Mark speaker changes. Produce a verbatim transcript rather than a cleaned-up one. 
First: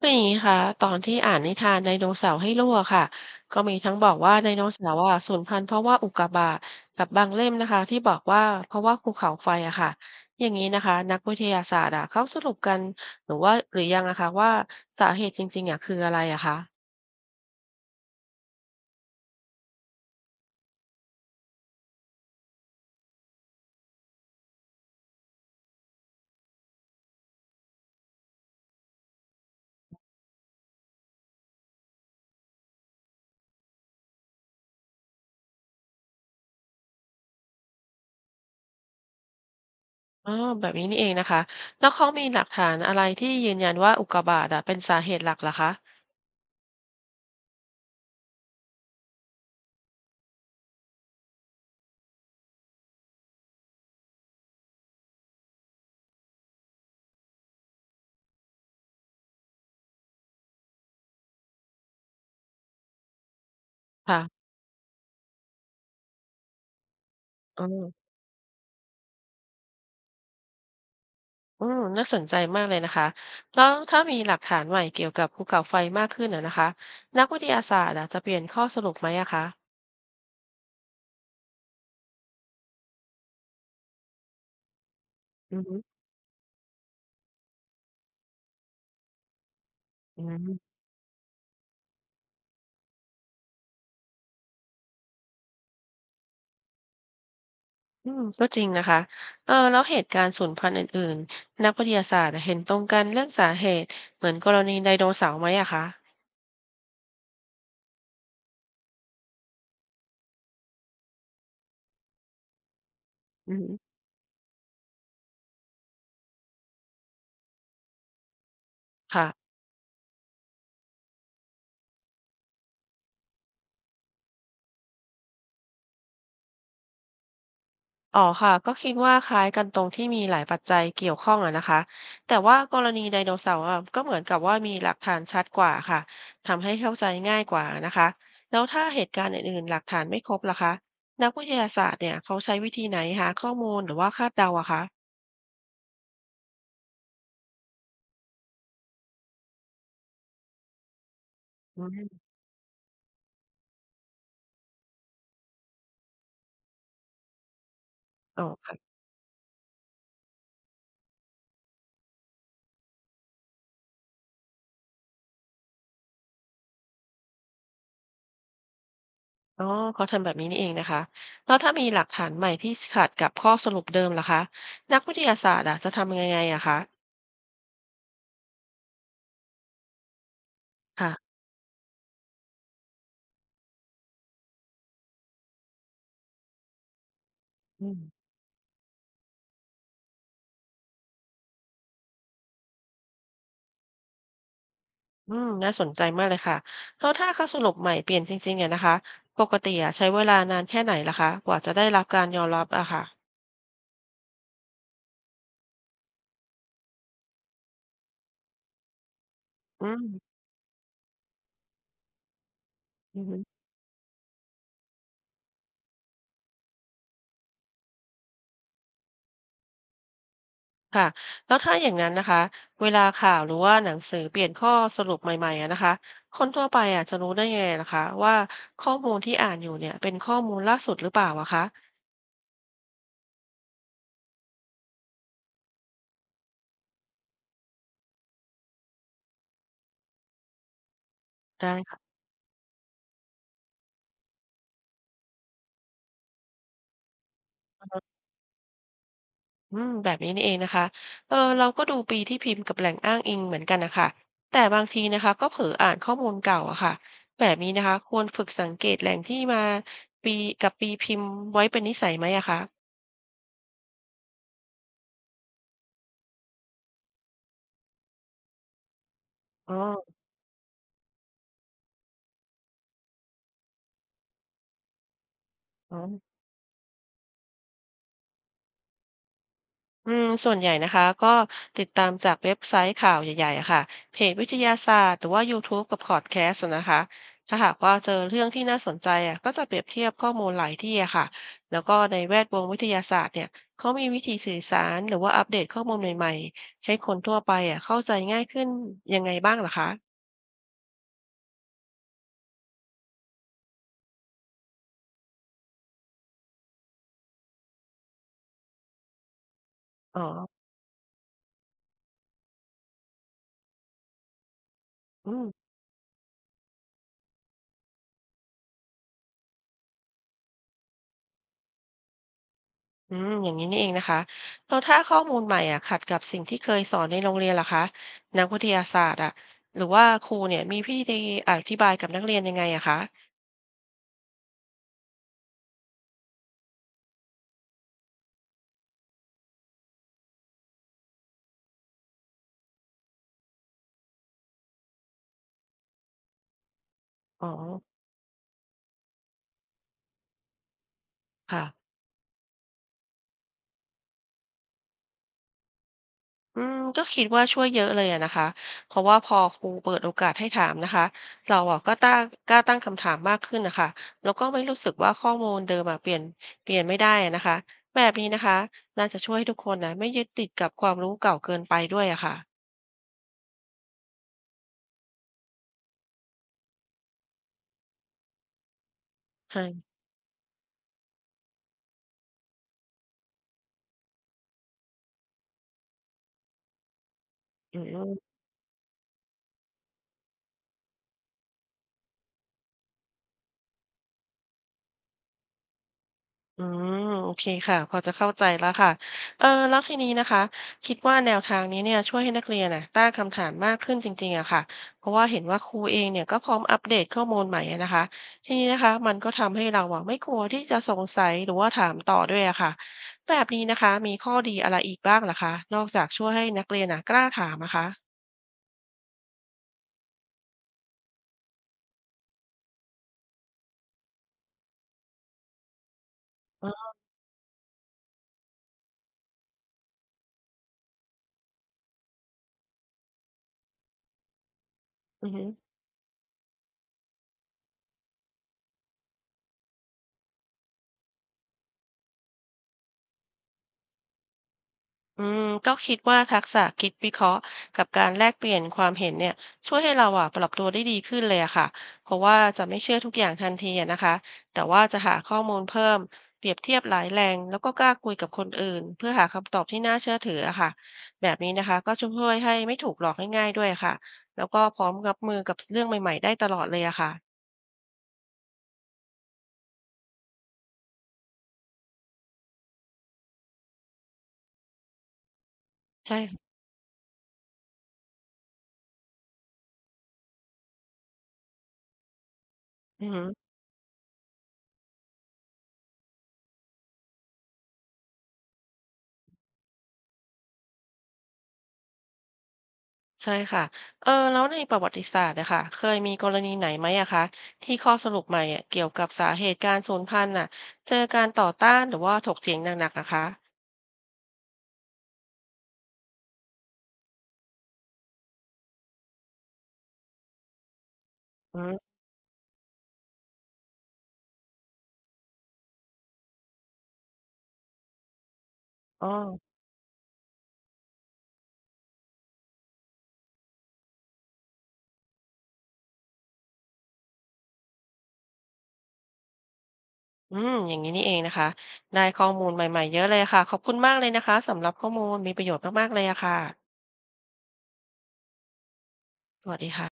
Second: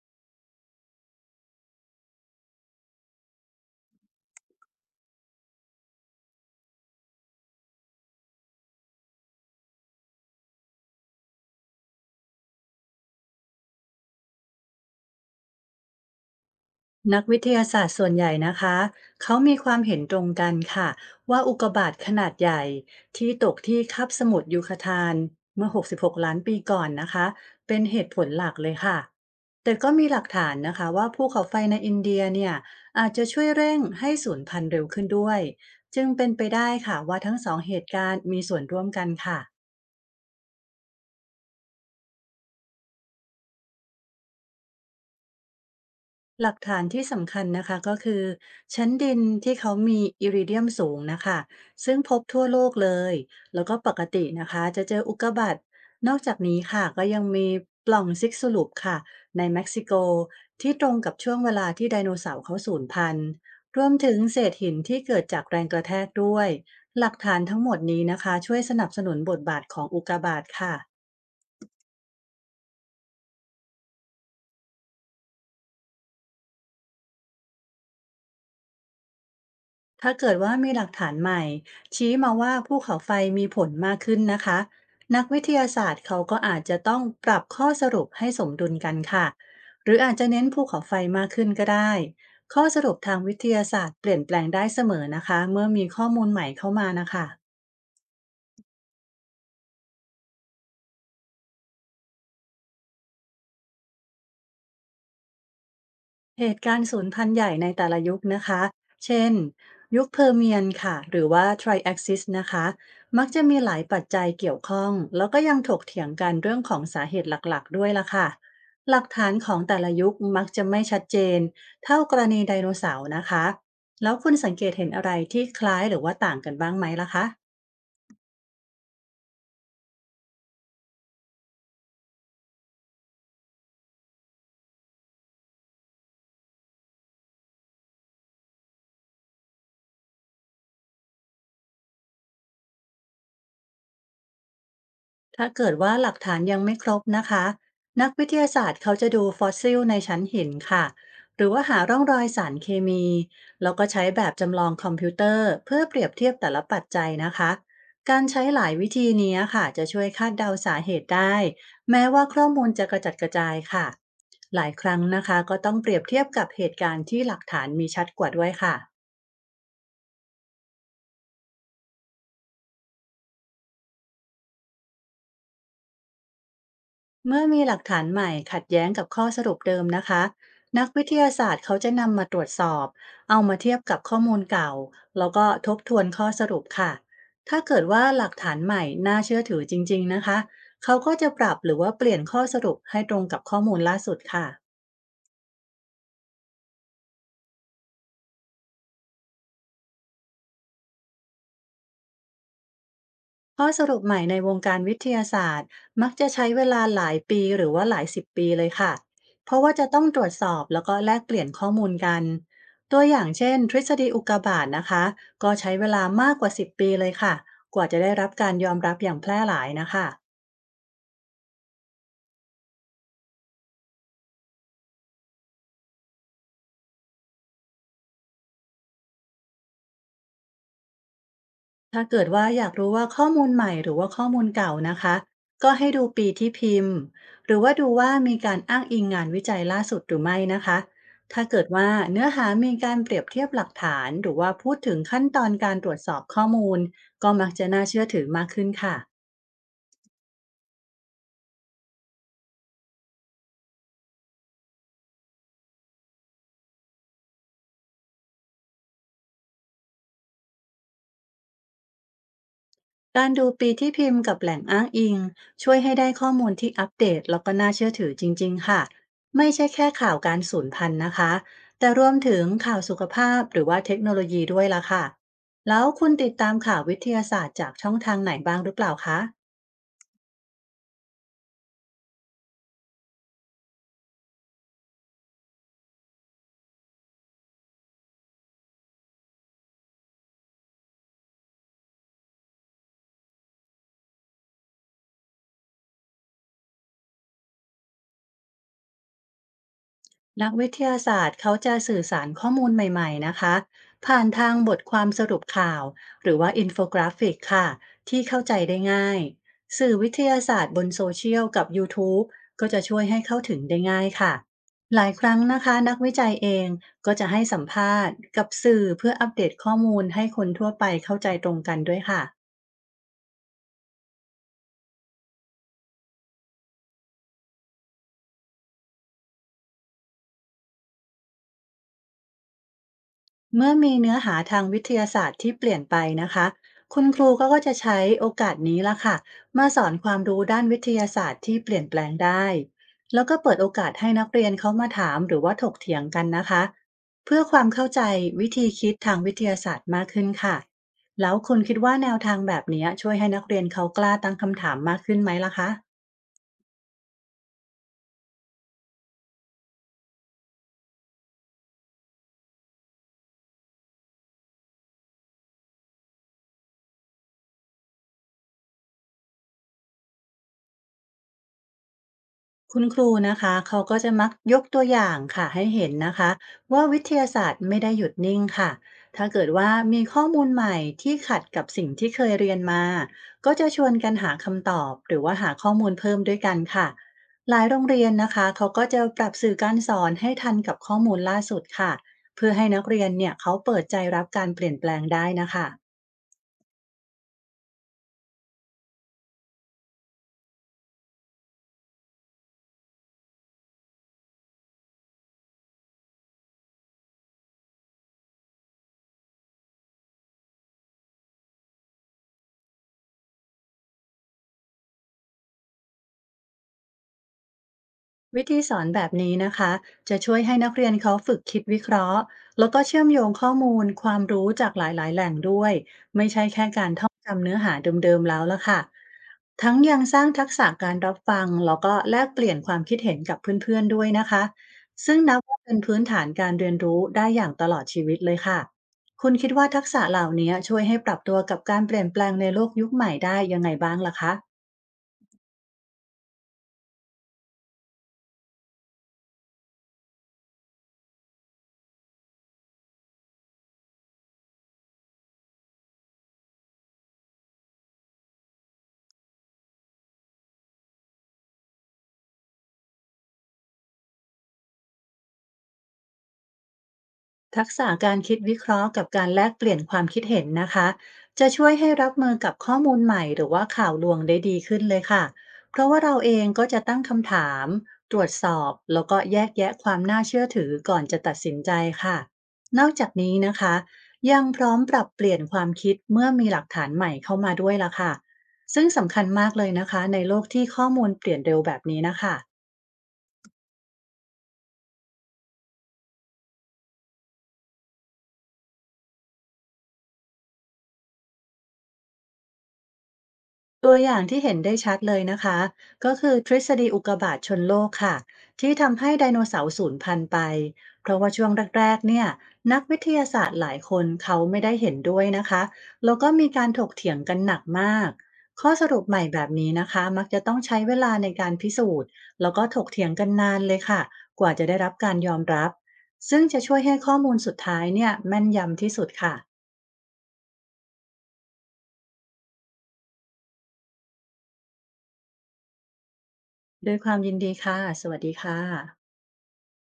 Speaker 1: คืออย่างงี้คะตอนที่อ่านนิทานไดโนเสาร์ให้ลูกอะค่ะก็มีทั้งบอกว่าไดโนเสาร์อะสูญพันธุ์เพราะว่าอุกกาบาตกับบางเล่มนะคะที่บอกว่าเพราะว่าภูเขาไฟอะค่ะอย่างนี้นะคะนักวิทยาศาสตร์อะเขาสรุปกันหรือว่าหรือยังอะคะว่าสาเหตุจริงๆอะคืออะไรอะคะ
Speaker 2: นักวิทยาศาสตร์ส่วนใหญ่นะคะ เขามีความเห็นตรงกันค่ะว่าอุกกาบาตขนาดใหญ่ที่ตกที่คาบสมุทรยูคาทานเมื่อหกสิบหกล้านปีก่อนนะคะเป็นเหตุผลหลักเลยค่ะแต่ก็มีหลักฐานนะคะว่าภูเขาไฟในอินเดียเนี่ยอาจจะช่วยเร่งให้สูญพันธุ์เร็วขึ้นด้วยจึงเป็นไปได้ค่ะว่าทั้งสองเหตุการณ์มีส่วนร่วมกันค่ะ
Speaker 1: อ๋อแบบนี้นี่เองนะคะแล้วเขามีหลักฐานอะไรที่ยืนยันว่าอุกกาบาตอะเป็นสาเหตุหลักเหรอคะ
Speaker 2: หลักฐานที่สำคัญนะคะก็คือชั้นดินที่เขามีอิริเดียมสูงนะคะซึ่งพบทั่วโลกเลยแล้วก็ปกตินะคะจะเจออุกกาบาตนอกจากนี้ค่ะก็ยังมีปล่องซิกสลุปค่ะในเม็กซิโกที่ตรงกับช่วงเวลาที่ไดโนเสาร์เขาสูญพันธุ์รวมถึงเศ
Speaker 1: ค่ะ
Speaker 2: ษหินที่เกิดจากแรงกระแทกด้วยหลักฐานทั้
Speaker 1: อ๋
Speaker 2: ง
Speaker 1: อ
Speaker 2: หมดนี้นะคะช่วยสนับสนุนบทบาทของอุกกาบาตค่ะ
Speaker 1: อืมน่าสนใจมากเลยนะคะ แล้วถ้ามีหลักฐานใหม่เกี่ยวกับภูเขาไฟมากขึ้นอะนะคะนักวิทยาศาสตร์อะจะเปลี่ยนข้อสรุปไหมอะคะ
Speaker 2: ถ้าเกิดว่ามีหลักฐานใหม่ชี้มาว่าภูเขาไฟมีผลมากขึ้นนะคะนักวิท
Speaker 1: อื
Speaker 2: ยา
Speaker 1: ม
Speaker 2: ศาสตร์เขาก็อาจจะต้องปรับข้อสรุปให้สมดุลกันค่ะหรืออาจ
Speaker 1: อื
Speaker 2: จะเน้นภูเขา
Speaker 1: ม
Speaker 2: ไฟมากขึ้นก็ได้ข้อสรุปทางวิทยาศาสตร์เปลี่ยนแปลงได้เสมอนะคะเมื่อมีข้อมูลใหม่เข้ามานะคะ
Speaker 1: อืมก็จริงนะคะเออแล้วเหตุการณ์สูญพันธุ์อื่นๆนักวิทยาศาสตร์เห็นตรงกันเรื่องสาเหตุเหมือนกรณีไดโนเสาร์ไหมอะคะ
Speaker 2: เหตุการณ์สูญพันธุ์ใหญ่ในแต่ละยุคนะคะ เช่น ยุคเพอร์เมียนค่ะ หรือว่าไทรแอกซิสนะคะ มักจะ
Speaker 1: อื
Speaker 2: มี
Speaker 1: ม
Speaker 2: หลายปัจจัยเกี่ยวข้อง แล้วก็ยังถกเถียงกันเรื่องของสาเหตุหลักๆด้วยล่ะค่ะ หลัก
Speaker 1: ค่ะ
Speaker 2: ฐานของแต่ละยุคมักจะไม่ชัดเจนเท่ากรณีไดโนเสาร์นะคะ แล้วคุณสังเกตเห็นอะไรที่คล้ายหรือว่าต่างกันบ้างไหมล่ะคะ
Speaker 1: อ๋อค่ะก็คิดว่าคล้ายกันตรงที่มีหลายปัจจัยเกี่ยวข้องอะนะคะแต่ว่ากรณีไดโนเสาร์อะก็เหมือนกับว่ามีหลักฐานชัดกว่าค่ะทำให้เข้าใจง่ายกว่านะคะแล้วถ้าเหตุการณ์อื่นๆหลักฐานไม่ครบล่ะคะนักวิทยาศาสตร์เนี่ยเขาใช้วิธีไหนหาข้อมูลหรือว่าคาดเดาอะคะ
Speaker 2: ถ้าเกิดว่าหลักฐานยังไม่ครบนะคะนักวิทยาศาสตร์เขาจะดูฟอสซิลในชั้นหินค่ะหรือว่าหา
Speaker 1: อื
Speaker 2: ร่องร
Speaker 1: ม
Speaker 2: อยสารเคมีแล้วก็ใช้แบบจำลองคอมพิวเตอร์เพื่อเปรียบเทียบแต่ละปัจจัยนะคะการ
Speaker 1: อ๋
Speaker 2: ใช้
Speaker 1: อ
Speaker 2: หลายวิ
Speaker 1: ค่ะ
Speaker 2: ธีนี้ค่ะจะช่วยคาดเดาสาเหตุได้แม้ว่าข้อมูลจะกระจัดกระจายค่ะหลายครั้งนะคะก็ต้องเปรียบเทียบกับเหตุการณ์ที่หลักฐานมีชัดกว่าด้วยค่ะ
Speaker 1: อ๋อเขาทำแบบนี้นี่เองนะคะแล้วถ้ามีหลักฐานใหม่ที่ขัดกับข้อสรุปเดิมล่ะคะนักวิทยาศาสตร์อะจะทำยังไงอะคะ
Speaker 2: เมื่อมีหลักฐานใหม่ขัดแย้งกับข้อสรุปเดิมนะคะนักวิท
Speaker 1: ค่ะ
Speaker 2: ยาศาสตร์เขาจะนำมาตรวจสอบเอามาเทียบกับข้อมูลเก่าแล้วก็ทบทวนข้อสรุปค่ะถ้าเกิด
Speaker 1: อื
Speaker 2: ว่า
Speaker 1: ม
Speaker 2: หลักฐานใหม่น่าเชื่อถือจริงๆนะคะเขาก็จะปรับหรือว่าเปลี่ยนข้อสรุปให้ตรงกับข้อมูลล่าสุดค่ะ
Speaker 1: อืมน่าสนใจมากเลยค่ะแล้วถ้าค่าสรุปใหม่เปลี่ยนจริงๆเนี่ยนะคะปกติอะใช้เวลานานแค่ไหนล่ะคะกว่าจะได้รับการยอมรับอะค่ะ
Speaker 2: ข้อสรุปใหม่ในวงการวิทยาศาสตร์มักจะใช้เวลาหลายปีหรือว่าหลายสิบปีเลยค่ะเพราะว่า
Speaker 1: อื
Speaker 2: จะ
Speaker 1: ม
Speaker 2: ต้องตรวจสอบแล้วก็แลกเปลี่ยนข้อมูลกันตัวอ
Speaker 1: อื
Speaker 2: ย่า
Speaker 1: อ
Speaker 2: ง
Speaker 1: ฮึ
Speaker 2: เช่นทฤษฎีอุกกาบาตนะคะก็ใช้เวลามากกว่าสิบปีเลยค่ะกว่าจะได้รับการยอมรับอย่างแพร่หลายนะคะ
Speaker 1: ค่ะแล้วถ้าอย่างนั้นนะคะเวลาข่าวหรือว่าหนังสือเปลี่ยนข้อสรุปใหม่ๆอะนะคะคนทั่วไปอะจะรู้ได้ยังไงล่ะคะว่าข้อมูลที่อ่านอยู่เนี่ยเป็นข้อมูลล่าสุดหรือเปล่าอะคะ
Speaker 2: ถ้าเกิดว่าอยากรู้ว่าข้อมูลใหม่หรือว่าข้อมูลเก่านะคะก็ให้ดูปีที่พิมพ์หรือว่าดูว่ามีการอ้างอิงงานวิจัยล่าสุดหรือไม่นะคะถ้าเกิด
Speaker 1: ได้
Speaker 2: ว่า
Speaker 1: ค่ะ
Speaker 2: เนื้อหามีการเปรียบเทียบหลักฐานหรือว่าพูดถึงขั้นตอนการตรวจสอบข้อมูลก็มักจะน่าเชื่อถือมากขึ้นค่ะ
Speaker 1: อืมแบบนี้นี่เองนะคะเออเราก็ดูปีที่พิมพ์กับแหล่งอ้างอิงเหมือนกันนะคะ แต่บางทีนะคะก็เผลออ่านข้อมูลเก่าอะค่ะแบบนี้นะคะควรฝึกสังเกตแหล่งที่มาปีกับปีพิมพ์ไว้เป็นนิสัยไหมอะคะ
Speaker 2: การดูปีที่พิมพ์กับแหล่งอ้างอิงช่วยให้ได้ข้อมูลที่อัปเดตแล้วก็น่าเชื่อถือจริงๆค่ะไม่ใช่
Speaker 1: อ๋
Speaker 2: แค่
Speaker 1: อ
Speaker 2: ข่าวการสูญพันธุ์นะคะแต่รวมถึงข่าวสุขภาพหรือว่าเทคโนโลยีด้วยล่ะค่ะแล้ว
Speaker 1: อ๋อ
Speaker 2: คุณติดตามข่าววิทยาศาสตร์จากช่องทางไหนบ้างหรือเปล่าคะ
Speaker 1: อืมส่วนใหญ่นะคะก็ติดตามจากเว็บไซต์ข่าวใหญ่ๆอะค่ะเพจวิทยาศาสตร์หรือว่า ยูทูบ กับพอดแคสต์นะคะถ้าหากว่าเจอเรื่องที่น่าสนใจอ่ะก็จะเปรียบเทียบข้อมูลหลายที่อะค่ะแล้วก็ในแวดวงวิทยาศาสตร์เนี่ยเขามีวิธีสื่อสารหรือว่าอัปเดตข้อมูลใหม่ๆให้คนทั่วไปอ่ะเข้าใจง่ายขึ้นยังไงบ้างเหรอคะ
Speaker 2: นักวิทยาศาสตร์เขาจะสื่อสารข้อมูลใหม่ๆนะคะผ่านทางบทความสรุปข่าวหรือว่าอินโฟกราฟิกค่ะที่เข้าใจได้ง่ายสื่อวิ
Speaker 1: อ๋อ
Speaker 2: ทยาศาสตร์บนโซเชียลกับ ยูทูบ ก็จะช่วยให้เข้าถึงได้ง่ายค่ะหลายค
Speaker 1: อื
Speaker 2: รั้ง
Speaker 1: ม
Speaker 2: นะคะนักวิจัยเองก็จะให้สัมภาษณ์กับสื่อเพื่ออัปเดตข้อมูลให้คนทั่วไปเข้าใจตรงกันด้วยค่ะ
Speaker 1: อืมอย่างนี้นี่เองนะคะแล้วถ้าข้อมูลใหม่อ่ะขัดกับสิ่งที่เคยสอนในโรงเรียนล่ะคะนักวิทยาศาสตร์อ่ะหรือว่าครูเนี่ยมีพิธีอธิบายกับนักเรียนยังไงอะคะ
Speaker 2: เมื่อมีเนื้อหาทางวิทยาศาสตร์ที่เปลี่ยนไปนะคะ คุณครูก็ก็จะใช้โอกาสนี้ละค่ะมาสอนความรู้ด้านวิทยาศาสตร์ที่เปลี่ยนแปลงได้ แล้วก็เปิดโอกาสให้นักเรียนเขามาถามหรือว่าถกเถียงกันนะคะ เพื่อ
Speaker 1: อ๋อ
Speaker 2: ความเข้าใจวิธีคิดทางวิทยาศาสตร์มากขึ้นค่ะแล้วคุณ
Speaker 1: ค่ะ
Speaker 2: คิดว่าแนวทางแบบเนี้ยช่วยให้นักเรียนเขากล้าตั้งคำถามมากขึ้นไหมล่ะคะ
Speaker 1: อืมก็คิดว่าช่วยเยอะเลยอะนะคะเพราะว่าพอครูเปิดโอกาสให้ถามนะคะเราอ่ะก็ตั้งกล้าตั้งคำถามมากขึ้นนะคะแล้วก็ไม่รู้สึกว่าข้อมูลเดิมอะเปลี่ยนเปลี่ยนไม่ได้อะนะคะแบบนี้นะคะน่าจะช่วยให้ทุกคนนะไม่ยึดติดกับความรู้เก่าเกินไปด้วยอะค่ะ
Speaker 2: คุณครูนะคะเขาก็จะมักยกตัวอย่างค่ะให้เห็นนะคะว่าวิทยาศาสตร์ไม่ได้หยุดนิ่งค่ะถ้าเกิด
Speaker 1: ใช่
Speaker 2: ว่ามีข้อมูลใหม่ที่ขัดกับสิ่งที่เคยเรียนมาก็จะชวนกันหาคำตอบหรือว่าหาข้อมูลเพิ่มด้วยกันค่ะหลาย
Speaker 1: อื
Speaker 2: โรงเรีย
Speaker 1: ม
Speaker 2: นนะคะเขาก็จะปรับสื่อการสอนให้ทันกับข้อมูลล่าสุดค่ะเพื่อให้นักเรียนเนี่ยเขาเปิดใจรับการเปลี่ยนแปลงได้นะคะ
Speaker 1: อืมโอเคค่ะพอจะเข้าใจแล้วค่ะเออแล้วทีนี้นะคะคิดว่าแนวทางนี้เนี่ยช่วยให้นักเรียนน่ะตั้งคำถามมากขึ้นจริงๆอะค่ะเพราะว่าเห็นว่าครูเองเนี่ยก็พร้อมอัปเดตข้อมูลใหม่อะนะคะทีนี้นะคะมันก็ทำให้เราอะไม่กลัวที่จะสงสัยหรือว่าถามต่อด้วยอะค่ะแบบนี้นะคะมีข้อดีอะไรอีกบ้างล่ะคะนอกจากช่วยให้นักเรียนน่ะกล้าถามนะคะ
Speaker 2: วิธีสอนแบบนี้นะคะจะช่วยให้นักเรียนเขาฝึกคิดวิเคราะห์แล้วก็เชื่อมโยงข้อมูลความรู้จากหลายๆแหล่งด้วยไม่ใช่แค่การท่องจำเนื้อหาเดิมๆแล้วละค่ะทั้งยังสร้างทักษะการรับฟังแล้วก็แลกเปลี่ยนความคิดเห็นกับเพื่อนๆด้วยนะคะซึ่ง
Speaker 1: อือ
Speaker 2: นับ
Speaker 1: ฮึ
Speaker 2: ว่าเป็นพื้นฐานการเรียนรู้ได้อย่างตลอดชีวิตเลยค่ะคุณคิดว่าทักษะเหล่านี้ช่วยให้ปรับตัวกับการเปลี่ยนแปลงในโลกยุคใหม่ได้ยังไงบ้างล่ะคะ
Speaker 1: อืมก็คิดว่าทักษะคิดวิเคราะห์กับการแลกเปลี่ยนความเห็นเนี่ยช่วยให้เราอ่ะปรับตัวได้ดีขึ้นเลยอะค่ะเพราะว่าจะไม่เชื่อทุกอย่างทันทีอะนะคะแต่ว่าจะหาข้อมูลเพิ่มเปรียบเทียบหลายแหล่งแล้วก็กล้าคุยกับคนอื่นเพื่อหาคำตอบที่น่าเชื่อถืออะค่ะแบบนี้นะคะก็จะช่วยให้ไม่ถูกหลอกง่ายๆด้วยค่ะแล้วก็พร้อมรับมือกับเรื่องใหม่ๆได้ตลอดเลยอะค่ะ
Speaker 2: ทักษะการคิดวิเคราะห์กับการแลกเปลี่ยนความคิดเห็นนะคะจะช่วยให้รับมือกับข้อมูลใหม่หรือว่าข่าวลวงได้ดีขึ้นเลยค่ะเพราะว่าเรา
Speaker 1: ใช่
Speaker 2: เอ
Speaker 1: ค่ะ
Speaker 2: งก็จะตั้งคำถามตรวจสอบแล้วก็แยกแยะความน่าเชื่อถือก่อนจะตัดสินใจค่ะนอก
Speaker 1: อือ
Speaker 2: จากนี้นะคะยังพร้อมปรับเปลี่ยนความคิดเมื่อมีหลักฐานใหม่เข้ามาด้วยละค่ะซึ่งสำคัญมากเลยนะคะในโลกที่ข้อมูลเปลี่ยนเร็วแบบนี้นะคะ
Speaker 1: ใช่ค่ะเออแล้วในประวัติศาสตร์อะค่ะ เคยมีกรณีไหนไหมอะคะที่ข้อสรุปใหม่อะเกี่ยวกับสาเหตุการสูญพันธุ์น่ะเจอการต่อต้านหรือว่าถกเถียงหนักๆนะคะ
Speaker 2: ตัวอย่างที่เห็นได้ชัดเลยนะคะก็คือทฤษฎีอุกกาบาตชนโลกค่ะที่ทำให้ไดโนเสาร์สูญพันธุ์ไปเพราะว่าช่วง
Speaker 1: อื
Speaker 2: แรก
Speaker 1: ม
Speaker 2: ๆเนี่ยนักวิทยาศาสตร์หลายคนเขาไม่ได้เห็นด้วยนะคะแล้วก็มีการถกเถียงกันหนักมากข้อสรุ
Speaker 1: อ๋
Speaker 2: ป
Speaker 1: อ
Speaker 2: ใหม่แบบนี้นะคะมักจะต้องใช้เวลาในการพิสูจน์แล้วก็ถกเถียงกันนานเลยค่ะกว่าจะได้รับการยอมรับซึ่งจะช่วยให้ข้อมูลสุดท้ายเนี่ยแม่นยำที่สุดค่ะ
Speaker 1: อืมอย่างนี้นี่เองนะคะได้ข้อมูลใหม่ๆเยอะเลยค่ะขอบคุณมากเลยนะคะสำหรับข้อมูลมีประโยชน์มากๆเลยอะค่ะ
Speaker 2: ด้วยความยินดีค่ะสวัสดีค่ะ
Speaker 1: สวัสดีค่ะ